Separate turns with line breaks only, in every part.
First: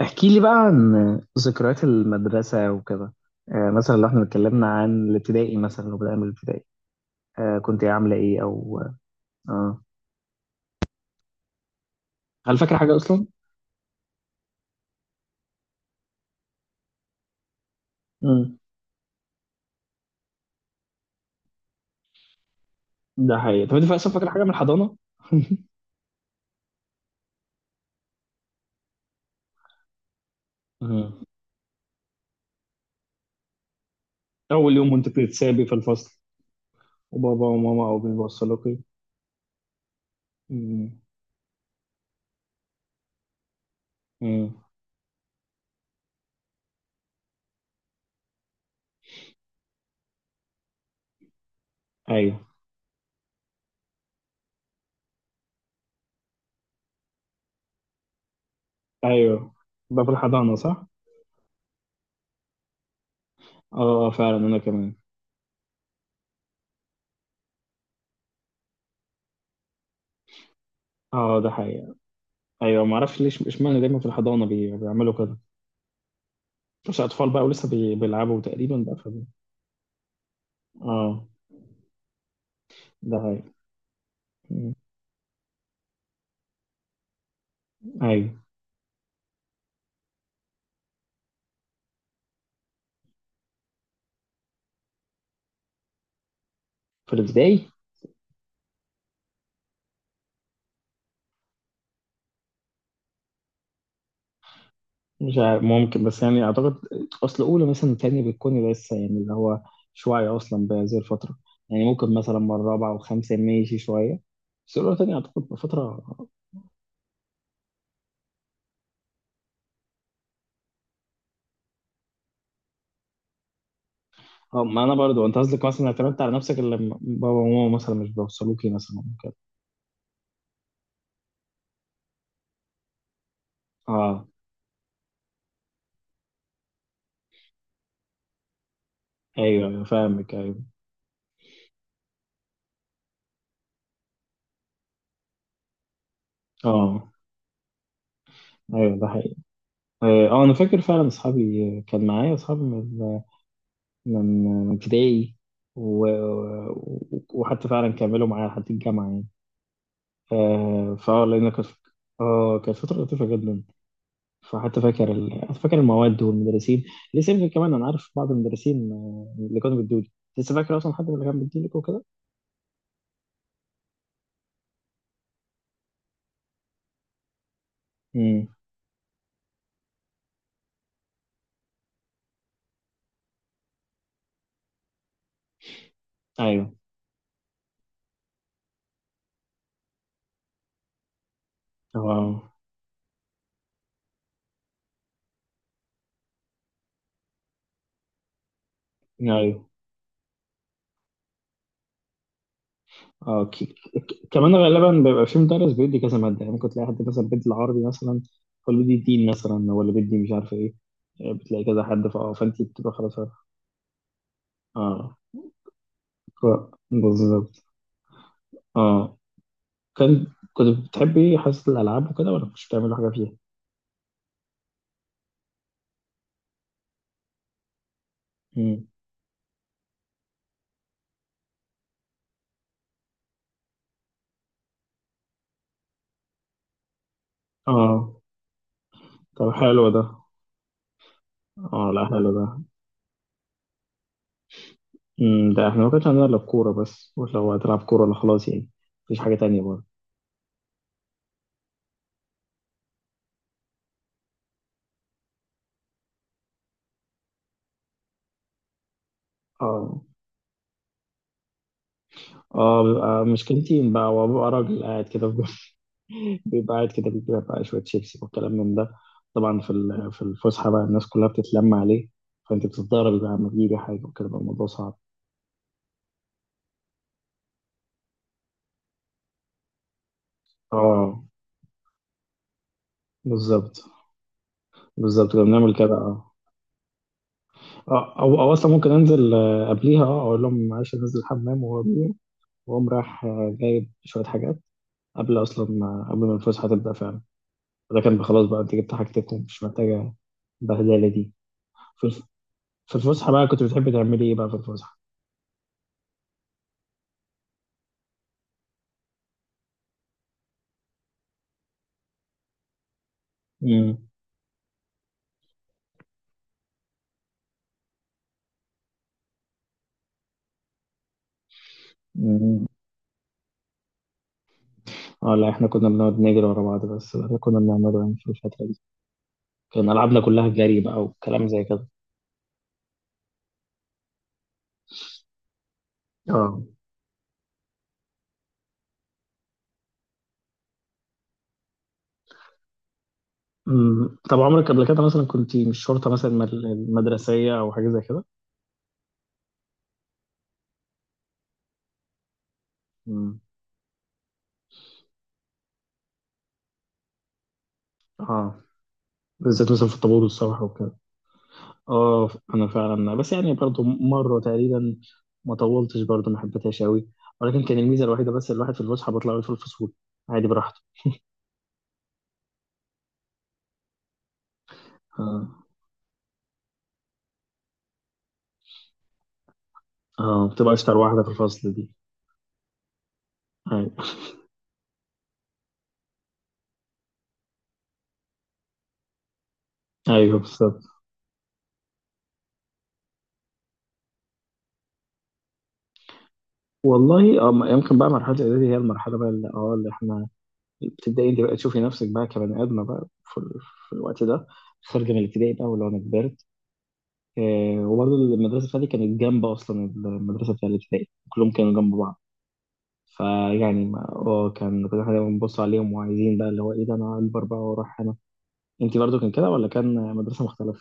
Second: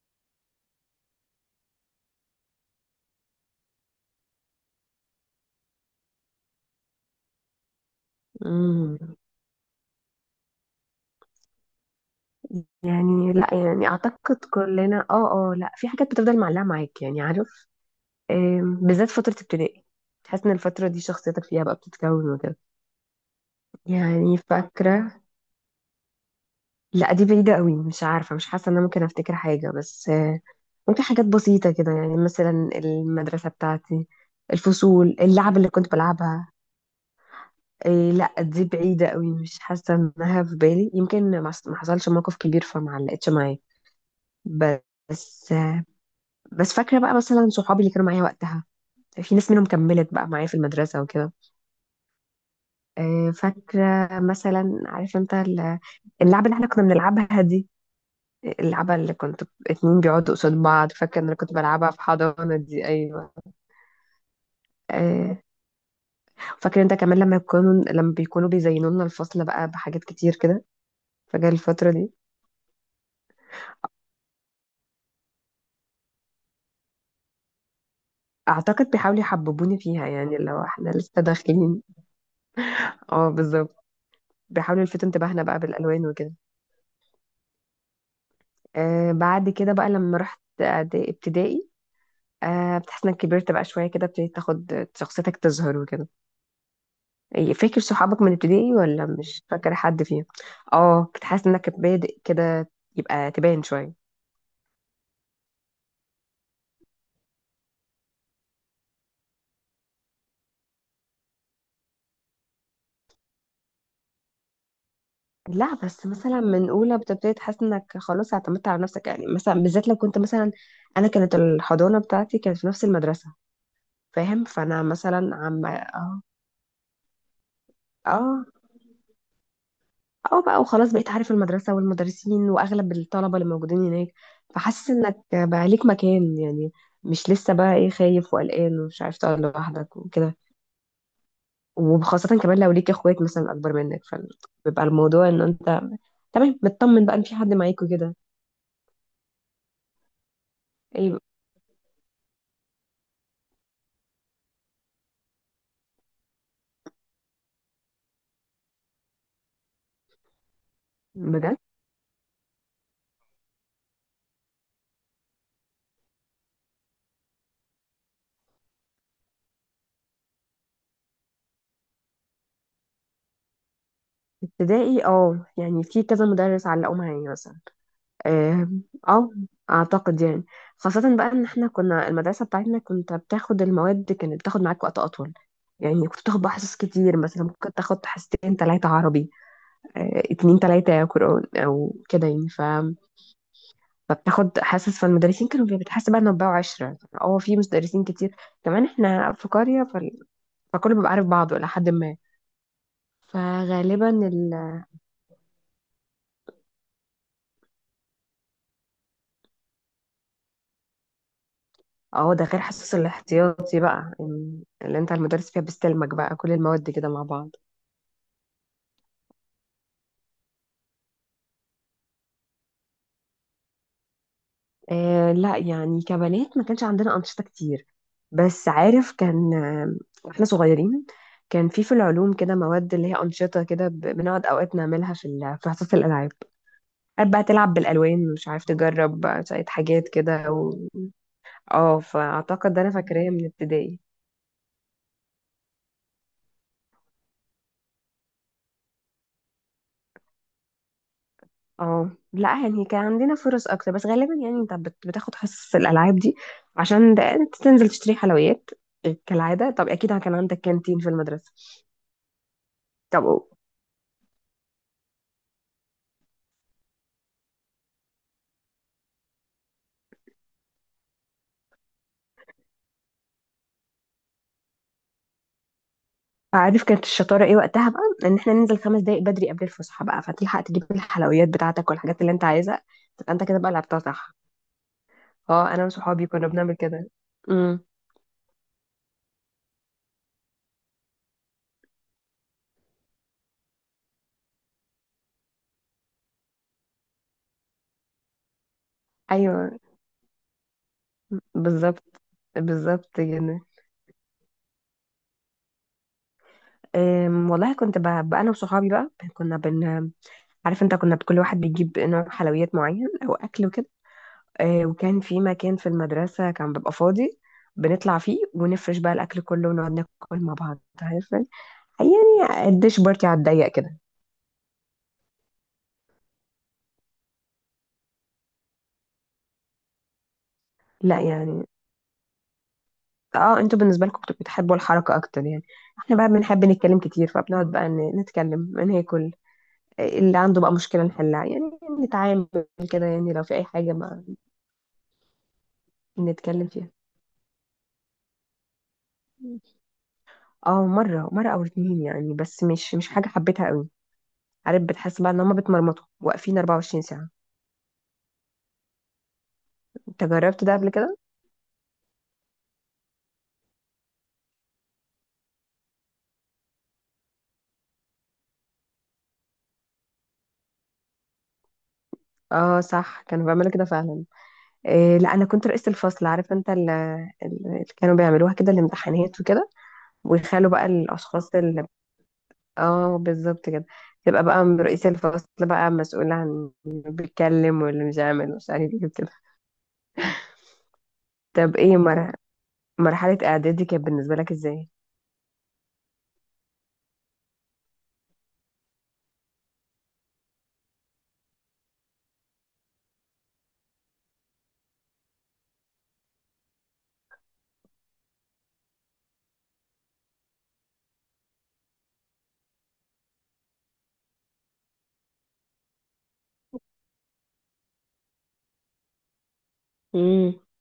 احكي لي بقى عن ذكريات المدرسة وكده. مثلا لو احنا اتكلمنا عن الابتدائي، مثلا لو بدأنا من الابتدائي. كنت إيه، عاملة ايه او
امم
اه هل فاكر حاجة أصلا؟
يعني لا، يعني اعتقد كلنا، لا، في حاجات بتفضل معلقه معاك يعني عارف.
مم.
بالذات فتره ابتدائي، تحس ان الفتره دي شخصيتك فيها بقى بتتكون وكده.
ده حقيقي. طب أنت أصلا فاكر
يعني
حاجة من الحضانة؟
فاكره. لا دي بعيده قوي، مش عارفه، مش حاسه ان انا ممكن افتكر حاجه، بس ممكن
مم.
حاجات بسيطه كده، يعني مثلا المدرسه بتاعتي،
أول يوم وأنت
الفصول، اللعب
بتتسابي
اللي
في
كنت
الفصل
بلعبها.
وبابا وماما أو
إيه لا دي
بيوصلوكي.
بعيده قوي، مش حاسه انها في بالي،
أمم.
يمكن ما حصلش موقف كبير فما علقتش معايا.
مم.
بس بس فاكرة بقى مثلا صحابي اللي كانوا معايا وقتها، في ناس منهم كملت بقى معايا في المدرسة وكده.
أيوه،
فاكرة مثلا، عارف انت اللعبة اللي احنا كنا بنلعبها دي، اللعبة اللي كنت،
أيوه.
اتنين
ده في
بيقعدوا قصاد
الحضانة صح؟
بعض، فاكرة ان انا كنت بلعبها في حضانة دي، ايوه.
أه، فعلا أنا كمان.
آه، فاكر انت كمان لما يكونوا، لما بيكونوا بيزينوا لنا الفصل بقى بحاجات كتير كده
أه،
فجأة
ده
الفترة
حقيقي.
دي.
أيوه، معرفش ليش إشمعنى دايما في الحضانة بيعملوا كده. بس أطفال بقى ولسه بيلعبوا تقريبا
اعتقد
بقى.
بيحاولوا يحببوني فيها، يعني لو احنا لسه
اه،
داخلين.
ده
اه
هي.
بالظبط،
مم.
بيحاولوا يلفتوا انتباهنا بقى بالالوان وكده.
ايوه.
آه بعد كده بقى لما رحت ابتدائي، آه بتحس انك كبرت بقى شويه كده، ابتديت تاخد شخصيتك تظهر وكده.
في
إيه،
الابتدائي.
فاكر صحابك من ابتدائي ولا مش فاكر حد فيهم؟ اه كنت حاسس انك بادئ كده يبقى تبان شويه.
مش عارف، ممكن، بس يعني اعتقد اصل اولى مثلا تانية بتكون لسه، يعني اللي هو مش واعي اصلا بهذه الفتره. يعني ممكن مثلا من رابعه وخمسه ماشي شويه، بس اولى تانية اعتقد
لا
بفتره
بس
اه
مثلا من اولى بتبتدي تحس انك خلاص اعتمدت على نفسك، يعني مثلا بالذات لو كنت مثلا، انا كانت الحضانه بتاعتي كانت في نفس المدرسه، فاهم؟ فانا
ما انا برضو
مثلا
انت قصدك
عم
مثلا اعتمدت
اه
على نفسك، اللي لما بابا وماما مثلا مش
اه
بيوصلوكي مثلا كده.
اه بقى وخلاص، بقيت عارف المدرسة والمدرسين وأغلب الطلبة اللي موجودين هناك.
اه،
فحاسس إنك بقى ليك مكان يعني، مش لسه بقى إيه، خايف وقلقان ومش عارف تقعد
ايوه، ايوه،
لوحدك
فاهمك،
وكده.
ايوه.
وخاصة كمان لو ليك إخوات مثلا أكبر منك، فبيبقى الموضوع إن أنت تمام، مطمن
اه،
بقى إن في حد معاك وكده.
ايوه، ده حقيقي. انا فاكر فعلا،
إيه
اصحابي كان معايا اصحابي من ابتدائي، و... وحتى فعلا كملوا معايا لحد الجامعة يعني. آه، فاه لأن
بجد.
كانت، اه، كانت فترة لطيفة جدا. فحتى فاكر المواد والمدرسين. لسه يمكن كمان أنا عارف بعض المدرسين، اللي كانوا بيدولي. لسه فاكر أصلا حد من اللي كان بيديلك وكده؟
ابتدائي، اه يعني في كذا مدرس علقوا معايا مثلا.
امم.
اه. آه، اعتقد يعني، خاصة بقى ان احنا كنا، المدرسة بتاعتنا كنت بتاخد المواد، كانت بتاخد معاك وقت اطول، يعني كنت بتاخد بقى حصص
أيوه.
كتير، مثلا ممكن تاخد حصتين تلاتة عربي، اتنين تلاتة قرآن او كده،
اه،
يعني فبتاخد حصص، فالمدرسين كانوا، بتحس بقى انه بقوا عشرة، اه في مدرسين كتير، كمان احنا في
أيوه.
قرية فكله بيبقى عارف بعضه الى حد ما.
اه،
فغالبا ال،
كمان غالبا بيبقى في مدرس بيدي كذا مادة، يعني ممكن تلاقي حد مثلا بيدي العربي مثلا، هو اللي بيدي الدين، مثلا هو اللي بيدي مش عارف ايه. بتلاقي كذا حد،
اه ده غير
فانت بتبقى
حصص
خلاص.
الاحتياطي بقى، اللي انت
اه،
المدرس فيها بيستلمك بقى كل المواد كده مع بعض.
بالظبط. اه كان كنت بتحبي حصة الألعاب وكده ولا مش بتعملي حاجة فيها؟
آه لا يعني، كبنات ما كانش عندنا أنشطة كتير، بس
مم.
عارف كان واحنا صغيرين، كان في في العلوم كده مواد اللي هي أنشطة كده، بنقعد أوقات نعملها في في حصة الألعاب، قاعد بقى تلعب
اه،
بالألوان، مش عارف تجرب بقى
طب
شوية
حلو ده.
حاجات كده و...
اه،
اه
لا حلو ده.
فأعتقد ده أنا فاكراه من ابتدائي.
مم. ده احنا ما كانش عندنا إلا الكورة بس، ولو هتلعب كورة لا خلاص يعني، مفيش حاجة تانية برضه.
اه لا يعني كان عندنا فرص أكتر، بس غالبا يعني أنت بتاخد حصص الألعاب دي عشان أنت تنزل تشتري حلويات كالعادة، طب
اه
أكيد كان عندك كانتين في المدرسة.
اه بيبقى
طب
مشكلتين بقى وببقى راجل قاعد كده في جنب. بيبقى قاعد كده بيجيب بقى شوية شيبسي والكلام من ده. طبعا في في الفسحة بقى الناس كلها بتتلم عليه، فأنت بتتضارب بقى لما بيجي حاجة وكده، بقى الموضوع صعب.
عارف كانت الشطارة ايه وقتها بقى؟ ان احنا ننزل خمس دقايق بدري قبل الفسحة بقى فتلحق تجيب
اه،
الحلويات بتاعتك والحاجات اللي انت عايزها، تبقى انت كده بقى
بالظبط.
لعبتها صح.
بالظبط كنا بنعمل
اه انا
كده
وصحابي
اه
كنا بنعمل كده. امم.
او اصلا ممكن انزل، قبليها، اقول لهم معلش انزل الحمام وهو بيه، واقوم رايح، جايب شويه حاجات قبل اصلا آه، قبل ما الفسحه تبدا فعلا. ده كان خلاص بقى انت جبت حاجتكم، مش
ايوه
محتاجه البهدله دي.
بالظبط.
في في
بالظبط
الفسحه بقى
كده.
كنت بتحبي تعملي ايه بقى في الفسحه؟
والله كنت بقى انا وصحابي بقى كنا عارف انت، كنا كل واحد بيجيب نوع حلويات معين او اكل وكده.
امم.
وكان في مكان في المدرسة كان بيبقى فاضي، بنطلع فيه ونفرش بقى الاكل كله ونقعد ناكل مع بعض عارف يعني،
أمم.
الديش بارتي على الضيق كده.
اه، لا احنا كنا بنقعد نجري ورا بعض، بس ده اللي كنا بنعمله يعني في الفتره دي، كان العابنا كلها جري بقى
لا
وكلام زي
يعني،
كده.
اه انتوا بالنسبه لكم بتبقوا بتحبوا الحركه اكتر يعني، احنا بقى
اه.
بنحب نتكلم كتير فبنقعد بقى نتكلم ناكل، اللي عنده بقى مشكله نحلها يعني، نتعامل كده يعني، لو في اي حاجه
مم.
ما
طب عمرك قبل كده مثلا كنت مش شرطة مثلا
نتكلم فيها.
مدرسية أو حاجة زي كده؟
اه مره مره او اتنين يعني، بس مش حاجه
مم.
حبيتها قوي. عارف بتحس بقى ان هما بيتمرمطوا واقفين 24 ساعه.
اه، بالذات مثلا في الطابور
انت
والصبح
جربت ده قبل
وكده.
كده؟
اه، أنا فعلا، بس يعني برضو مرة تقريبا، ما طولتش برضو، ما حبيتهاش أوي، ولكن كان الميزة الوحيدة بس، الواحد في الفسحة بيطلع في الفصول عادي براحته.
اه صح، كانوا بيعملوا كده فعلا. إيه لا انا
اه
كنت رئيسة الفصل، عارف انت اللي كانوا بيعملوها كده، الامتحانات وكده،
اه
ويخلوا
بتبقى
بقى
أشطر واحدة في
الاشخاص.
الفصل دي.
اه بالظبط كده،
أيوه.
تبقى بقى من رئيس الفصل بقى مسؤول عن اللي بيتكلم واللي مش عامل ومش عارف ايه كده.
أيوه، بالظبط.
طب ايه مرحلة اعدادي كانت بالنسبة لك ازاي؟
والله، يمكن بقى مرحلة الإعدادي هي المرحلة بقى اللي إحنا الابتدائي، انت بقى تشوفي نفسك بقى كبني ادمه بقى في الوقت ده، خارجه من الابتدائي بقى، ولو انا كبرت. وبرضه المدرسه بتاعتي كانت جنب اصلا المدرسه بتاع الابتدائي، كلهم كانوا جنب بعض. فيعني ما اه كان كل حاجه بنبص عليهم وعايزين بقى اللي هو ايه ده، انا اكبر بقى واروح هنا. انت برضه كان كده ولا كان مدرسه
امم.
مختلفه؟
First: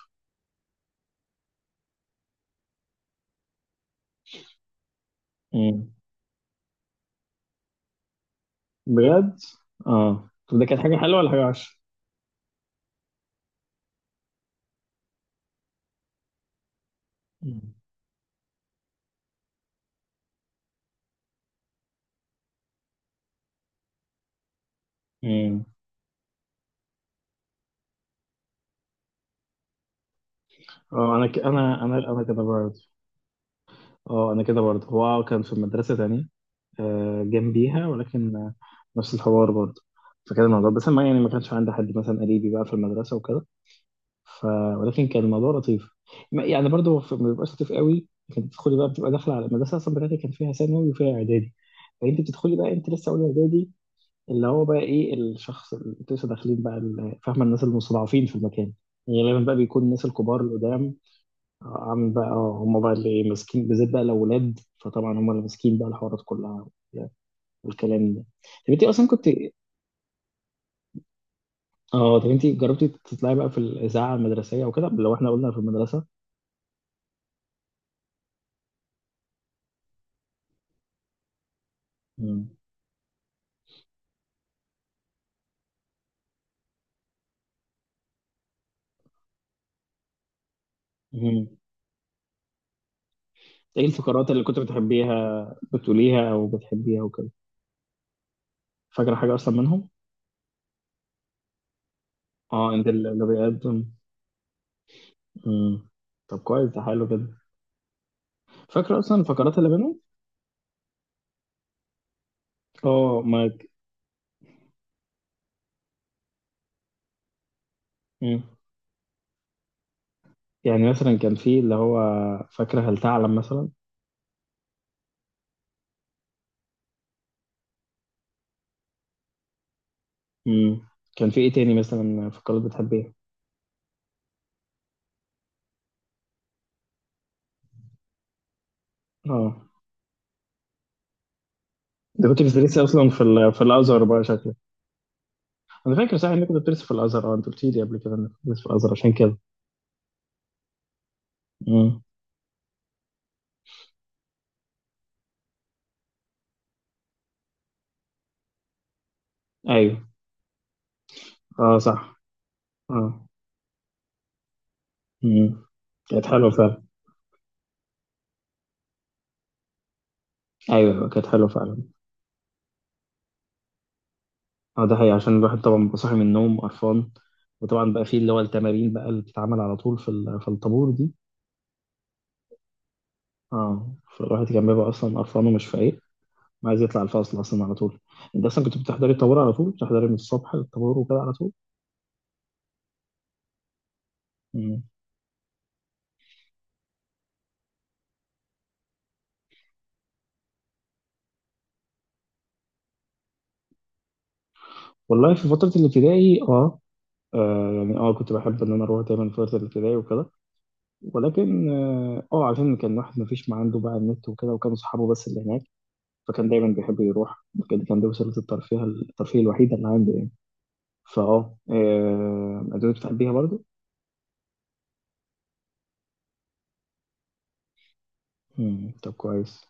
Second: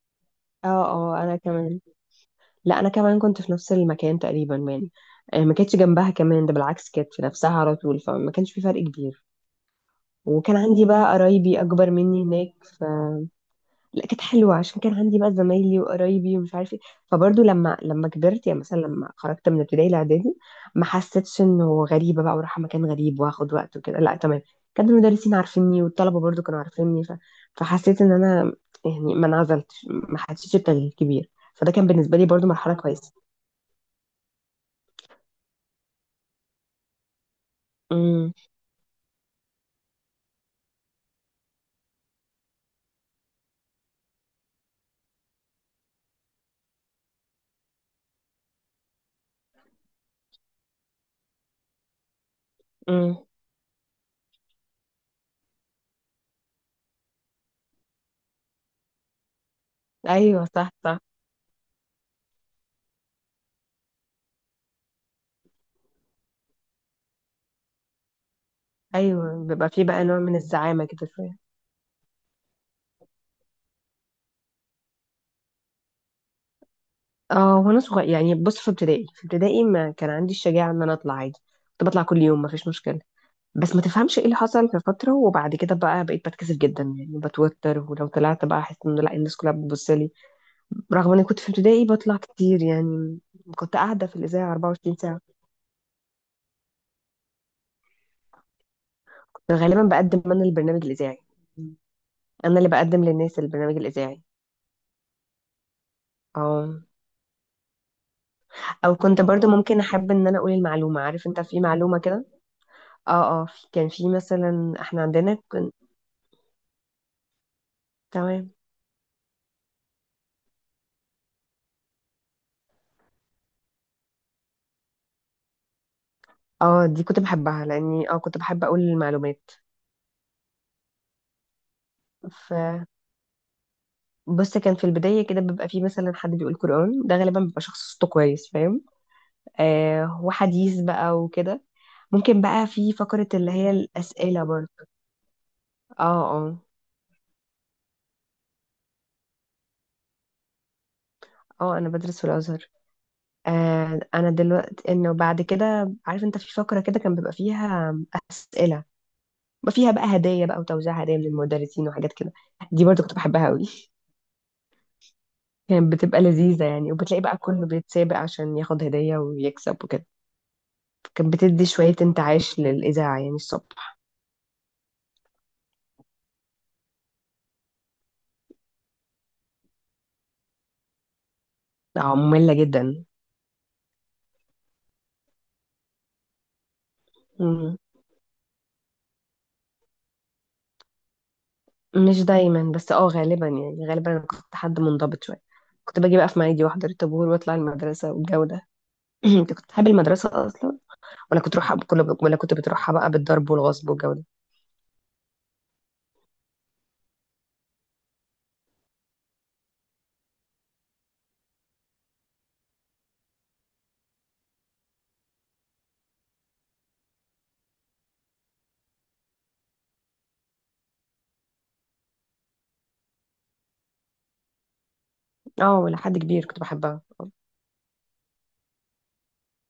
اه اه انا كمان، لا انا كمان كنت في نفس المكان تقريبا يعني، ما كانتش
امم.
جنبها كمان، ده بالعكس كانت في نفسها على طول، فما كانش في فرق كبير.
بجد؟ اه،
وكان
طب ده كانت
عندي
حاجه
بقى
حلوه ولا حاجه
قرايبي
وحشه؟
اكبر مني هناك. لا كانت حلوه عشان كان عندي بقى زمايلي وقرايبي ومش عارف ايه، فبرضه
مم.
لما كبرت يعني، مثلا لما خرجت من ابتدائي لاعدادي، ما حسيتش انه غريبه بقى وراح مكان غريب واخد وقت وكده، لا تمام، كان المدرسين
مم.
عارفيني والطلبه برضه كانوا عارفيني، فحسيت ان انا، يعني ما انعزلتش، ما حسيتش بتغيير كبير، فده كان بالنسبه
انا
لي
كده
برضه مرحله
برضه.
كويسه.
اه، انا كده برضه. هو كان في مدرسه تانية، جنبيها،
امم.
ولكن نفس الحوار برضه. فكان الموضوع، بس ما يعني، ما كانش عندي حد مثلا قريبي بقى في المدرسة وكده. ف... ولكن كان الموضوع لطيف. يعني برضه، ما بيبقاش لطيف قوي. كانت بتدخلي بقى، بتبقى داخلة على المدرسة أصلا بتاعتي، كان فيها ثانوي وفيها إعدادي، فأنت بتدخلي بقى أنت لسه أولى
امم.
إعدادي، اللي هو بقى إيه الشخص اللي أنتوا لسه داخلين بقى، فاهمة، الناس المستضعفين في المكان، يعني غالبا بقى بيكون الناس الكبار
ايوه صح
القدام،
صح.
عامل بقى، هم بقى اللي ماسكين، بالذات بقى الأولاد، فطبعا هم اللي ماسكين بقى الحوارات كلها والكلام ده. طب انت اصلا كنت
ايوه بيبقى في بقى نوع من الزعامه كده شويه.
اه طب انت جربتي تطلعي بقى في الاذاعه المدرسيه وكده، لو احنا قلنا في المدرسه؟
اه وانا صغير يعني، بص في ابتدائي، ما كان عندي الشجاعة ان انا اطلع عادي، كنت بطلع كل يوم ما
مم.
فيش مشكلة، بس ما تفهمش ايه اللي حصل في فترة وبعد كده بقى، بقيت بتكسف جدا يعني، بتوتر ولو طلعت بقى احس ان لا الناس كلها بتبص لي، رغم اني كنت
مم.
في ابتدائي بطلع كتير يعني. كنت
ايه
قاعدة في
الفقرات اللي
الإذاعة
كنت
24 ساعة.
بتحبيها، بتقوليها او بتحبيها وكده؟ فاكره حاجه
كنت
اصلا
غالبا
منهم؟
بقدم انا البرنامج الإذاعي، انا اللي
اه، انت
بقدم
اللي
للناس البرنامج
بيقدم.
الإذاعي.
مم. طب كويس، ده
اه.
حلو كده.
او
فاكره اصلا
كنت برضو
الفقرات اللي
ممكن
بينهم؟
احب ان انا اقول المعلومة، عارف انت في معلومة كده.
اه
اه
ما
كان في مثلا احنا عندنا
مم.
تمام.
يعني مثلا كان في اللي هو فاكره هل تعلم مثلا.
اه دي كنت بحبها لاني اه كنت بحب اقول المعلومات.
مم. كان في ايه تاني مثلا
ف
فقرات بتحبيها؟
بص، كان في البداية كده بيبقى في مثلا حد بيقول قرآن، ده غالبا بيبقى شخص صوته كويس فاهم،
اه،
آه وحديث بقى وكده،
ده كنت
ممكن بقى
بتدرسي
في
اصلا في
فقرة اللي
في
هي
الازهر بقى
الأسئلة
شكلك.
برضه.
انا
اه.
فاكر صح انك كنت بتدرس في الازهر، انت قلت لي قبل كده انك كنت بتدرس في الازهر عشان كده.
اه انا
امم.
بدرس في الازهر. آه انا دلوقتي انه بعد كده، عارف انت في فقره كده كان بيبقى فيها اسئله، بيبقى فيها
ايوه.
بقى هدايا بقى وتوزيع هدايا من
اه،
المدرسين وحاجات
صح.
كده، دي برضو كنت
اه.
بحبها قوي.
امم.
كانت بتبقى
كانت حلوه
لذيذة
فعلا.
يعني، وبتلاقي بقى كله بيتسابق عشان ياخد هدية ويكسب وكده،
ايوه، كانت
كانت
حلوه
بتدي
فعلا.
شوية انتعاش للإذاعة يعني الصبح.
اه، ده حقيقي عشان الواحد طبعا بيبقى صاحي من النوم قرفان، وطبعا بقى فيه اللي هو التمارين بقى اللي بتتعمل على طول في في الطابور دي.
اه مملة جدا.
اه، فالواحد كان بيبقى اصلا قرفان ومش فايق، ما عايز يطلع الفصل اصلا على
مم.
طول. انت اصلا كنت بتحضري الطابور على طول، بتحضري من الصبح للطابور وكده على طول؟
مش دايما، بس اه غالبا يعني، غالبا أنا كنت حد
امم.
منضبط شوية، كنت باجي بقى في ميعادي واحضر الطابور واطلع المدرسة والجو ده. انت كنت بتحب المدرسة أصلا، ولا كنت تروحها بكل، ولا كنت بتروحها بقى بالضرب والغصب والجو ده؟
والله في فتره الابتدائي اه يعني كنت بحب ان انا اروح دايما فتره الابتدائي وكده. ولكن عشان كان واحد ما فيش، ما عنده بقى النت وكده، وكانوا صحابه بس اللي هناك، فكان دايما بيحب يروح كده. كان دي وسيله الترفيه الوحيده اللي عنده يعني. فاه آه، ادوات بتحبيها برضو.
اه ولا حد كبير كنت بحبها.
مم، طب كويس.